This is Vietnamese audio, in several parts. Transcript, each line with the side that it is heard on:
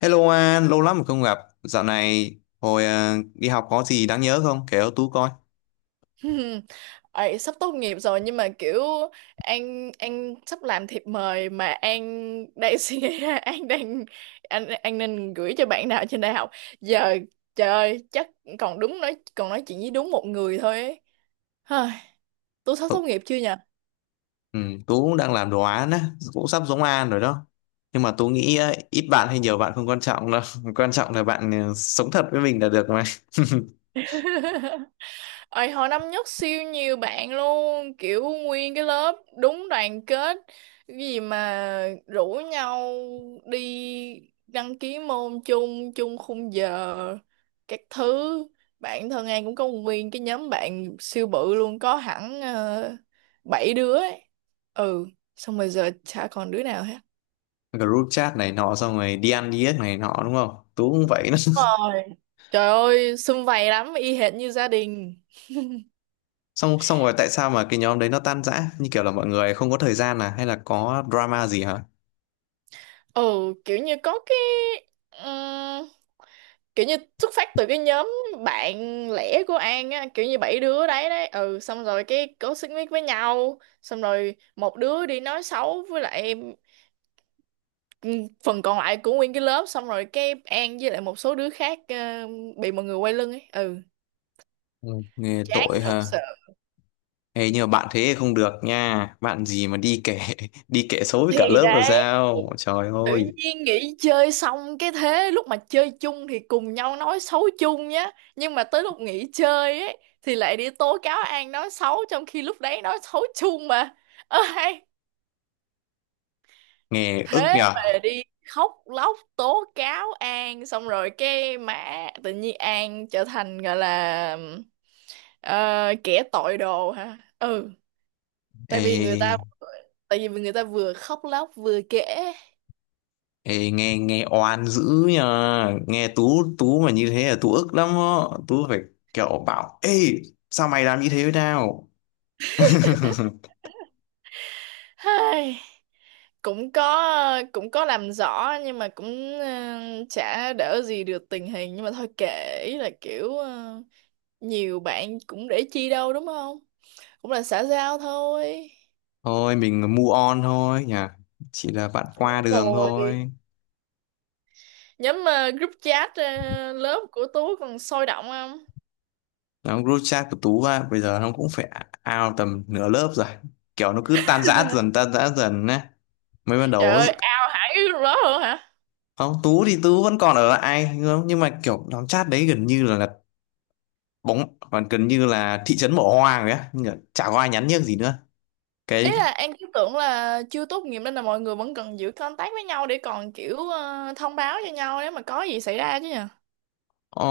left: Hello An, lâu lắm rồi không gặp. Dạo này hồi đi học có gì đáng nhớ không? Kể cho Tú coi.
right: Hmm. Ấy, sắp tốt nghiệp rồi nhưng mà kiểu An sắp làm thiệp mời mà An đang suy nghĩ ra An đang anh An nên gửi cho bạn nào trên đại học giờ. Trời ơi, chắc còn nói chuyện với đúng một người thôi ấy. Hời, tôi sắp tốt
left: Ừ,
right: nghiệp chưa nhỉ?
left: ừ, Tú cũng đang làm đồ án á, cũng sắp giống An rồi đó. Nhưng mà Tú nghĩ ít bạn hay nhiều bạn không quan trọng đâu. Quan trọng là bạn sống thật với mình là được mà.
right: Ôi, hồi năm nhất siêu nhiều bạn luôn, kiểu nguyên cái lớp đúng đoàn kết, cái gì mà rủ nhau đi đăng ký môn chung, chung khung giờ các thứ. Bạn thân An cũng có nguyên cái nhóm bạn siêu bự luôn, có hẳn bảy đứa ấy. Ừ, xong rồi giờ chả còn đứa nào hết.
left: Group chat này nọ xong rồi đi ăn đi ếch này nọ đúng không? Tú cũng vậy đó.
right: Rồi. Trời ơi, sum vầy lắm, y hệt như gia đình.
left: Xong xong rồi tại sao mà cái nhóm đấy nó tan rã? Như kiểu là mọi người không có thời gian à hay là có drama gì hả?
right: Ừ, kiểu như có cái, kiểu như xuất phát từ cái nhóm bạn lẻ của An á, kiểu như bảy đứa đấy đấy. Ừ, xong rồi cái có xích mích với nhau, xong rồi một đứa đi nói xấu với lại, ừ, phần còn lại của nguyên cái lớp, xong rồi cái An với lại một số đứa khác bị mọi người quay lưng ấy. Ừ,
left: Ừ, nghe
right: chán
left: tội
right: thật
left: hả?
right: sự.
left: Ê, nhưng mà bạn thế không được nha. Bạn gì mà đi kể. Đi kể xấu với cả
right: Thì
left: lớp là
right: đấy,
left: sao? Trời
right: tự
left: ơi,
right: nhiên nghỉ chơi, xong cái thế lúc mà chơi chung thì cùng nhau nói xấu chung nhá, nhưng mà tới lúc nghỉ chơi ấy thì lại đi tố cáo An nói xấu, trong khi lúc đấy nói xấu chung mà. Ơ hay,
left: nghe ức
right: thế mà
left: nhở.
right: đi khóc lóc tố cáo An, xong rồi cái mã tự nhiên An trở thành gọi là ờ, kẻ tội đồ hả. Ừ, tại vì người ta
left: Ê,
right: tại vì người ta vừa khóc lóc vừa kể.
left: ê nghe nghe oan dữ nhờ. Nghe Tú Tú mà như thế là Tú ức lắm á. Tú phải kiểu bảo: Ê, sao mày làm như thế với tao?
right: Hay, cũng có làm rõ nhưng mà cũng chả đỡ gì được tình hình, nhưng mà thôi kệ, ý là kiểu nhiều bạn cũng để chi đâu, đúng không? Cũng là xã giao thôi.
left: Thôi mình move on thôi nhỉ. Chỉ là bạn qua đường
right: Rồi,
left: thôi.
right: nhóm group chat lớp của Tú còn sôi động không?
left: Nó group chat của Tú á, bây giờ nó cũng phải out tầm nửa lớp rồi. Kiểu nó cứ tan rã dần á, mới ban
right: Trời
left: đầu.
right: ơi, ao hẳn cái group đó luôn hả?
left: Không, Tú thì Tú vẫn còn ở lại nhưng mà kiểu nhóm chat đấy gần như là bóng, còn gần như là thị trấn bỏ hoang rồi á, nhưng mà chả có ai nhắn nhác gì nữa.
right: Ý
left: Cái
right: là An cứ tưởng là chưa tốt nghiệp nên là mọi người vẫn cần giữ contact với nhau để còn kiểu thông báo cho nhau nếu mà có gì xảy ra chứ nhỉ.
left: ờ,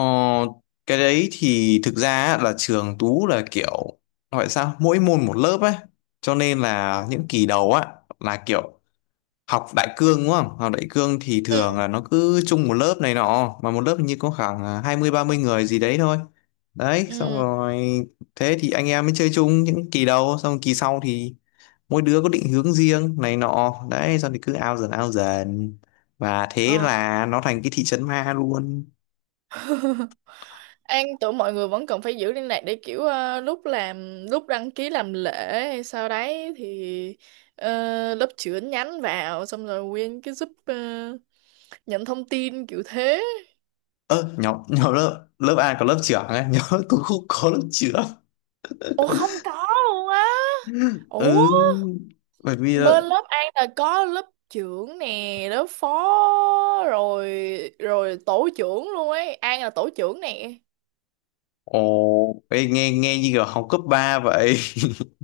left: cái đấy thì thực ra á, là trường Tú là kiểu gọi sao mỗi môn một lớp ấy, cho nên là những kỳ đầu á là kiểu học đại cương đúng không. Học đại cương thì
right: Ừ,
left: thường là nó cứ chung một lớp này nọ, mà một lớp hình như có khoảng hai mươi ba mươi người gì đấy thôi. Đấy, xong
right: ừ,
left: rồi thế thì anh em mới chơi chung những kỳ đầu, xong kỳ sau thì mỗi đứa có định hướng riêng này nọ, đấy xong thì cứ ao dần ao dần, và thế
right: ờ.
left: là nó thành cái thị trấn ma luôn.
right: An tưởng mọi người vẫn cần phải giữ liên lạc để kiểu lúc đăng ký làm lễ, hay sau đấy thì ờ, lớp trưởng nhắn vào, xong rồi nguyên cái giúp nhận thông tin kiểu thế.
left: Ơ, nhóm nhóm lớp lớp A có lớp trưởng ấy. Nhóm lớp tôi không có lớp trưởng.
right: Ủa, không có luôn á? Ủa,
left: Ừ, bởi vì là...
right: bên lớp An là có lớp trưởng nè, lớp phó rồi, rồi tổ trưởng luôn ấy. An là tổ trưởng nè.
left: Ồ, ê, nghe nghe như kiểu học cấp 3 vậy.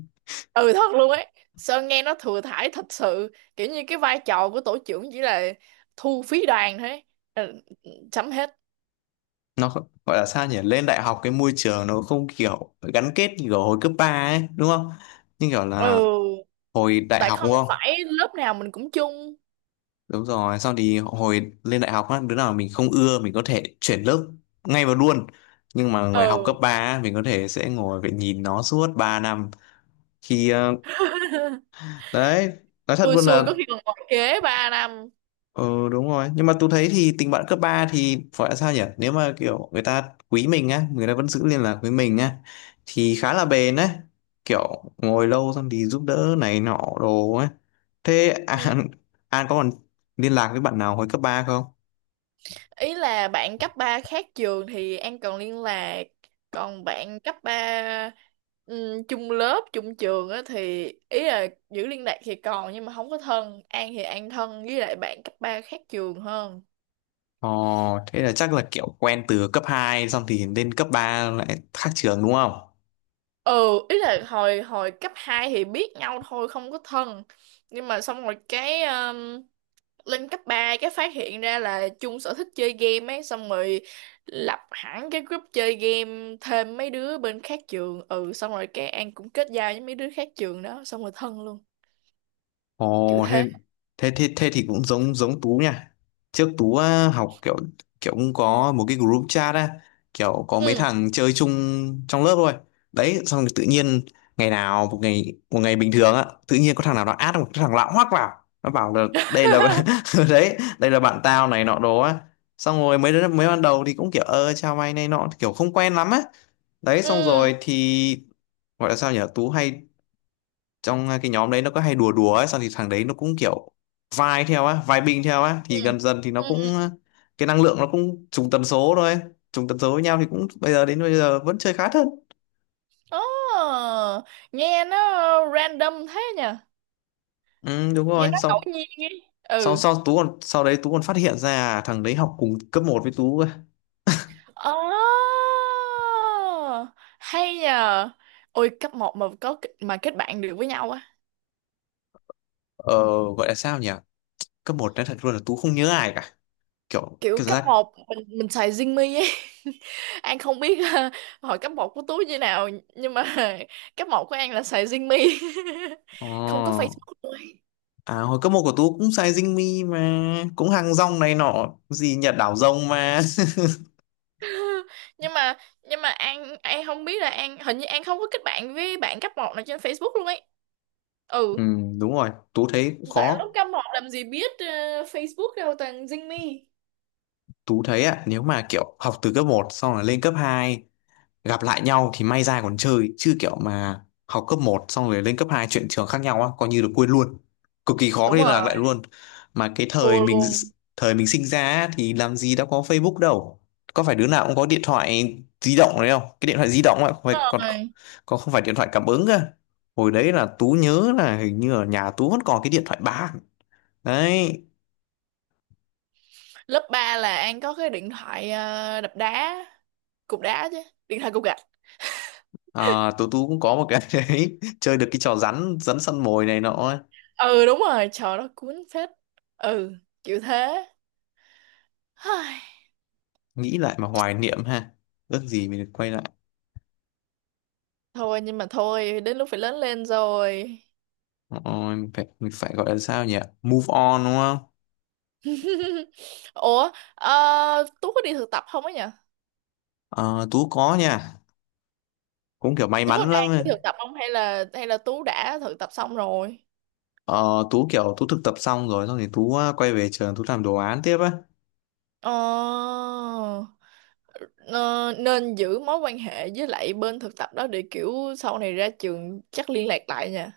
right: Ừ, thật luôn ấy. Sơn nghe nó thừa thãi thật sự, kiểu như cái vai trò của tổ trưởng chỉ là thu phí đoàn thôi ấy. Ừ, chấm hết.
left: Gọi là sao nhỉ, lên đại học cái môi trường nó không kiểu gắn kết như kiểu hồi cấp 3 ấy đúng không? Nhưng kiểu là
right: Ừ,
left: hồi đại
right: tại
left: học
right: không
left: đúng không?
right: phải lớp nào mình cũng chung.
left: Đúng rồi, sau thì hồi lên đại học á, đứa nào mình không ưa mình có thể chuyển lớp ngay vào luôn. Nhưng mà người học cấp
right: Ừ.
left: 3 á, mình có thể sẽ ngồi phải nhìn nó suốt 3 năm. Khi đấy, nói thật
right: Xui
left: luôn
right: xui có
left: là...
right: khi còn ngồi kế 3 năm.
left: Ừ đúng rồi, nhưng mà tôi thấy thì tình bạn cấp 3 thì phải là sao nhỉ, nếu mà kiểu người ta quý mình á, người ta vẫn giữ liên lạc với mình á, thì khá là bền á. Kiểu ngồi lâu xong thì giúp đỡ này nọ đồ á. Thế
right: Ừ.
left: An có còn liên lạc với bạn nào hồi cấp 3 không?
right: Ý là bạn cấp 3 khác trường thì An còn liên lạc, còn bạn cấp ba, ừ, chung lớp chung trường á thì ý là giữ liên lạc thì còn, nhưng mà không có thân. An thì An thân với lại bạn cấp 3 khác trường hơn.
left: Ồ, thế là chắc là kiểu quen từ cấp hai, xong thì lên cấp 3 lại khác trường đúng không?
right: Ừ, ý là hồi hồi cấp 2 thì biết nhau thôi, không có thân, nhưng mà xong rồi cái lên cấp 3 cái phát hiện ra là chung sở thích chơi game ấy, xong rồi lập hẳn cái group chơi game thêm mấy đứa bên khác trường. Ừ, xong rồi cái An cũng kết giao với mấy đứa khác trường đó, xong rồi thân luôn, kiểu
left: Ồ thế
right: thế.
left: thế thì cũng giống giống Tú nha. Trước Tú á, học kiểu kiểu cũng có một cái group chat á, kiểu có mấy
right: Ừ.
left: thằng chơi chung trong lớp thôi. Đấy, xong rồi tự nhiên ngày nào một ngày bình thường á, tự nhiên có thằng nào nó add một cái thằng lạ hoắc vào. Nó bảo là đây là... đấy, đây là bạn tao này nọ đồ á. Xong rồi mấy đứa mấy ban đầu thì cũng kiểu ơ chào mày này nọ, kiểu không quen lắm á. Đấy xong
right: Ừ,
left: rồi thì gọi là sao nhỉ? Tú hay trong cái nhóm đấy nó có hay đùa đùa ấy, xong thì thằng đấy nó cũng kiểu vai theo á, vai binh theo á, thì
right: ừ,
left: gần dần thì nó
right: ừ.
left: cũng cái năng lượng nó cũng trùng tần số thôi. Trùng tần số với nhau thì cũng bây giờ đến bây giờ vẫn chơi khá thân.
right: Ồ, nghe nó random thế nhỉ.
left: Ừ, đúng
right: Nghe
left: rồi.
right: nó ngẫu
left: Xong
right: nhiên ấy.
left: sau
right: Ừ.
left: sau tú còn, sau đấy tú còn phát hiện ra thằng đấy học cùng cấp một với tú cơ.
right: Oh, hay nhờ. Ôi, cấp một mà có mà kết bạn được với nhau á?
left: Ờ, gọi là sao nhỉ, cấp một, nói thật luôn là tú không nhớ ai cả, kiểu
right: Kiểu
left: cái cảm
right: cấp
left: giác
right: một mình xài Zing ấy. An không biết hồi cấp một của Tú như nào, nhưng mà cấp một của An là xài Zing. Không có
left: ờ
right: Facebook luôn ấy.
left: à, hồi cấp một của tú cũng sai dinh mi mà, cũng hàng rong này nọ gì Nhật đảo rồng mà.
right: Nhưng mà An không biết là An, hình như An không có kết bạn với bạn cấp một nào trên Facebook luôn ấy. Ừ,
left: Ừ, đúng rồi, Tú thấy cũng
right: tại
left: khó.
right: lúc cấp một làm gì biết Facebook đâu, toàn Zing Me.
left: Tú thấy ạ, nếu mà kiểu học từ cấp một xong rồi lên cấp 2 gặp lại nhau thì may ra còn chơi, chứ kiểu mà học cấp một xong rồi lên cấp 2 chuyển trường khác nhau á, coi như được quên luôn. Cực kỳ khó
right: Đúng
left: liên lạc lại
right: rồi,
left: luôn. Mà cái
right: thua luôn.
left: thời mình sinh ra á, thì làm gì đã có Facebook đâu. Có phải đứa nào cũng có điện thoại di động đấy không? Cái điện thoại di động ấy, không phải còn
right: Rồi,
left: còn không phải điện thoại cảm ứng cơ. Hồi đấy là Tú nhớ là hình như ở nhà Tú vẫn còn cái điện thoại bàn. Đấy.
right: lớp ba là An có cái điện thoại đập đá, cục đá chứ, điện thoại cục gạch.
left: À, tú tôi cũng có một cái. Đấy chơi được cái trò rắn rắn săn mồi này nọ ấy.
right: Ừ, đúng rồi, trời nó cuốn phết. Ừ, chịu thế. Hây,
left: Nghĩ lại mà hoài niệm ha, ước gì mình được quay lại.
right: thôi, nhưng mà thôi, đến lúc phải lớn lên rồi.
left: Ôi, mình phải gọi là sao nhỉ, move on đúng không?
right: Ủa, Tú có đi thực tập không ấy nhỉ?
left: Ờ, Tú có nha, cũng kiểu may
right: Tú có
left: mắn
right: đang
left: lắm ấy.
right: đi thực tập không, hay là Tú đã thực tập xong rồi?
left: Ờ, Tú kiểu Tú thực tập xong rồi, xong thì Tú quay về trường Tú làm đồ án tiếp á.
right: Ờ, ờ, nên giữ mối quan hệ với lại bên thực tập đó để kiểu sau này ra trường chắc liên lạc lại nha.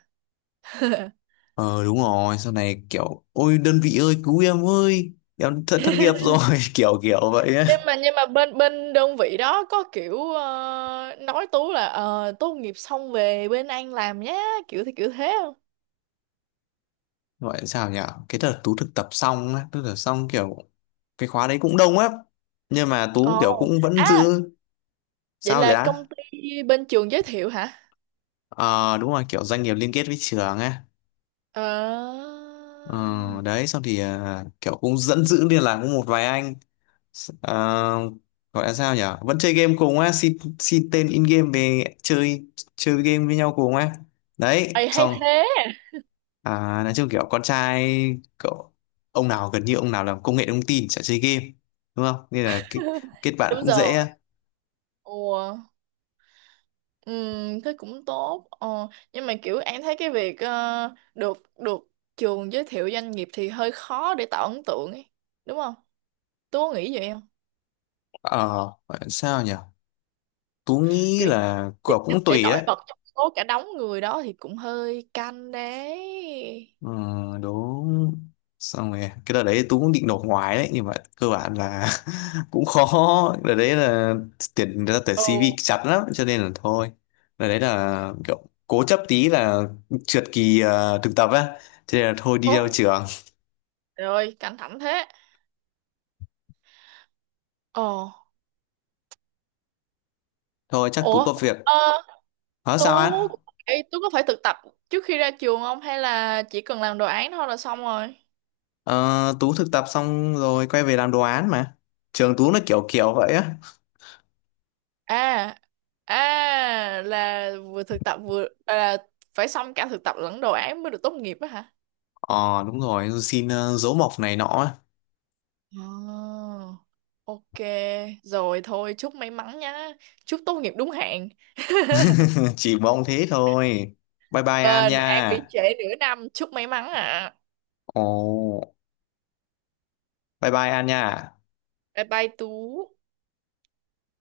left: Ờ đúng rồi, sau này kiểu ôi đơn vị ơi cứu em ơi, em thất thất nghiệp rồi. Kiểu kiểu vậy
right: Nhưng
left: á.
right: mà bên bên đơn vị đó có kiểu nói Tú là tốt nghiệp xong về bên Anh làm nhé, kiểu thế không?
left: Gọi là sao nhỉ, cái đợt tú thực tập xong á, tức là xong kiểu cái khóa đấy cũng đông lắm, nhưng mà tú
right: Ồ,
left: kiểu cũng vẫn
right: à,
left: giữ.
right: vậy
left: Sao vậy
right: là
left: á?
right: công ty bên trường giới thiệu hả?
left: Ờ đúng rồi, kiểu doanh nghiệp liên kết với trường á.
right: Ờ.
left: Ờ, đấy xong thì kiểu cũng dẫn giữ liên lạc với một vài anh. Ờ, gọi là sao nhỉ, vẫn chơi game cùng á, xin xin tên in game về chơi, chơi game với nhau cùng á. Đấy
right: Ê, hay
left: xong.
right: thế.
left: À, nói chung kiểu con trai, cậu, ông nào gần như ông nào làm công nghệ thông tin chả chơi game đúng không, nên là kết bạn
right: Đúng
left: cũng
right: rồi.
left: dễ.
right: Ủa, thế cũng tốt. Ờ, nhưng mà kiểu An thấy cái việc được được trường giới thiệu doanh nghiệp thì hơi khó để tạo ấn tượng ấy, đúng không? Tú có nghĩ vậy không?
left: Ờ, gọi là sao nhỉ, Tú nghĩ
right: Kiểu như
left: là
right: tìm
left: cậu
right: cách
left: cũng
right: để
left: tùy
right: nổi
left: đấy.
right: bật trong số cả đống người đó thì cũng hơi căng đấy.
left: Ừ, đúng. Xong rồi cái đợt đấy Tú cũng định nộp ngoài đấy nhưng mà cơ bản là cũng khó. Đợt đấy là tuyển
right: Ồ,
left: CV chặt lắm cho nên là thôi. Đợt đấy là kiểu cố chấp tí là trượt kỳ thực tập á, cho nên là thôi đi
right: ồ.
left: theo trường.
right: Rồi, căng thẳng thế. Ồ.
left: Thôi chắc Tú
right: Ủa,
left: có việc.
right: ờ,
left: Ờ
right: Tú.
left: sao anh?
right: Ê, Tú có phải thực tập trước khi ra trường không, hay là chỉ cần làm đồ án thôi là xong rồi?
left: Ờ, Tú thực tập xong rồi quay về làm đồ án mà. Trường Tú nó kiểu kiểu vậy á.
right: À, à là vừa thực tập vừa là phải xong cả thực tập lẫn đồ án mới được tốt nghiệp á hả?
left: Ờ đúng rồi, xin dấu mộc này nọ á.
right: Ờ, ok. Rồi thôi, chúc may mắn nhá, chúc tốt nghiệp đúng hạn.
left: Chỉ mong thế thôi. Bye bye An
right: Vâng, em bị
left: nha.
right: trễ nửa năm, chúc may mắn ạ.
left: Ồ, bye bye An nha.
right: Bye bye Tú.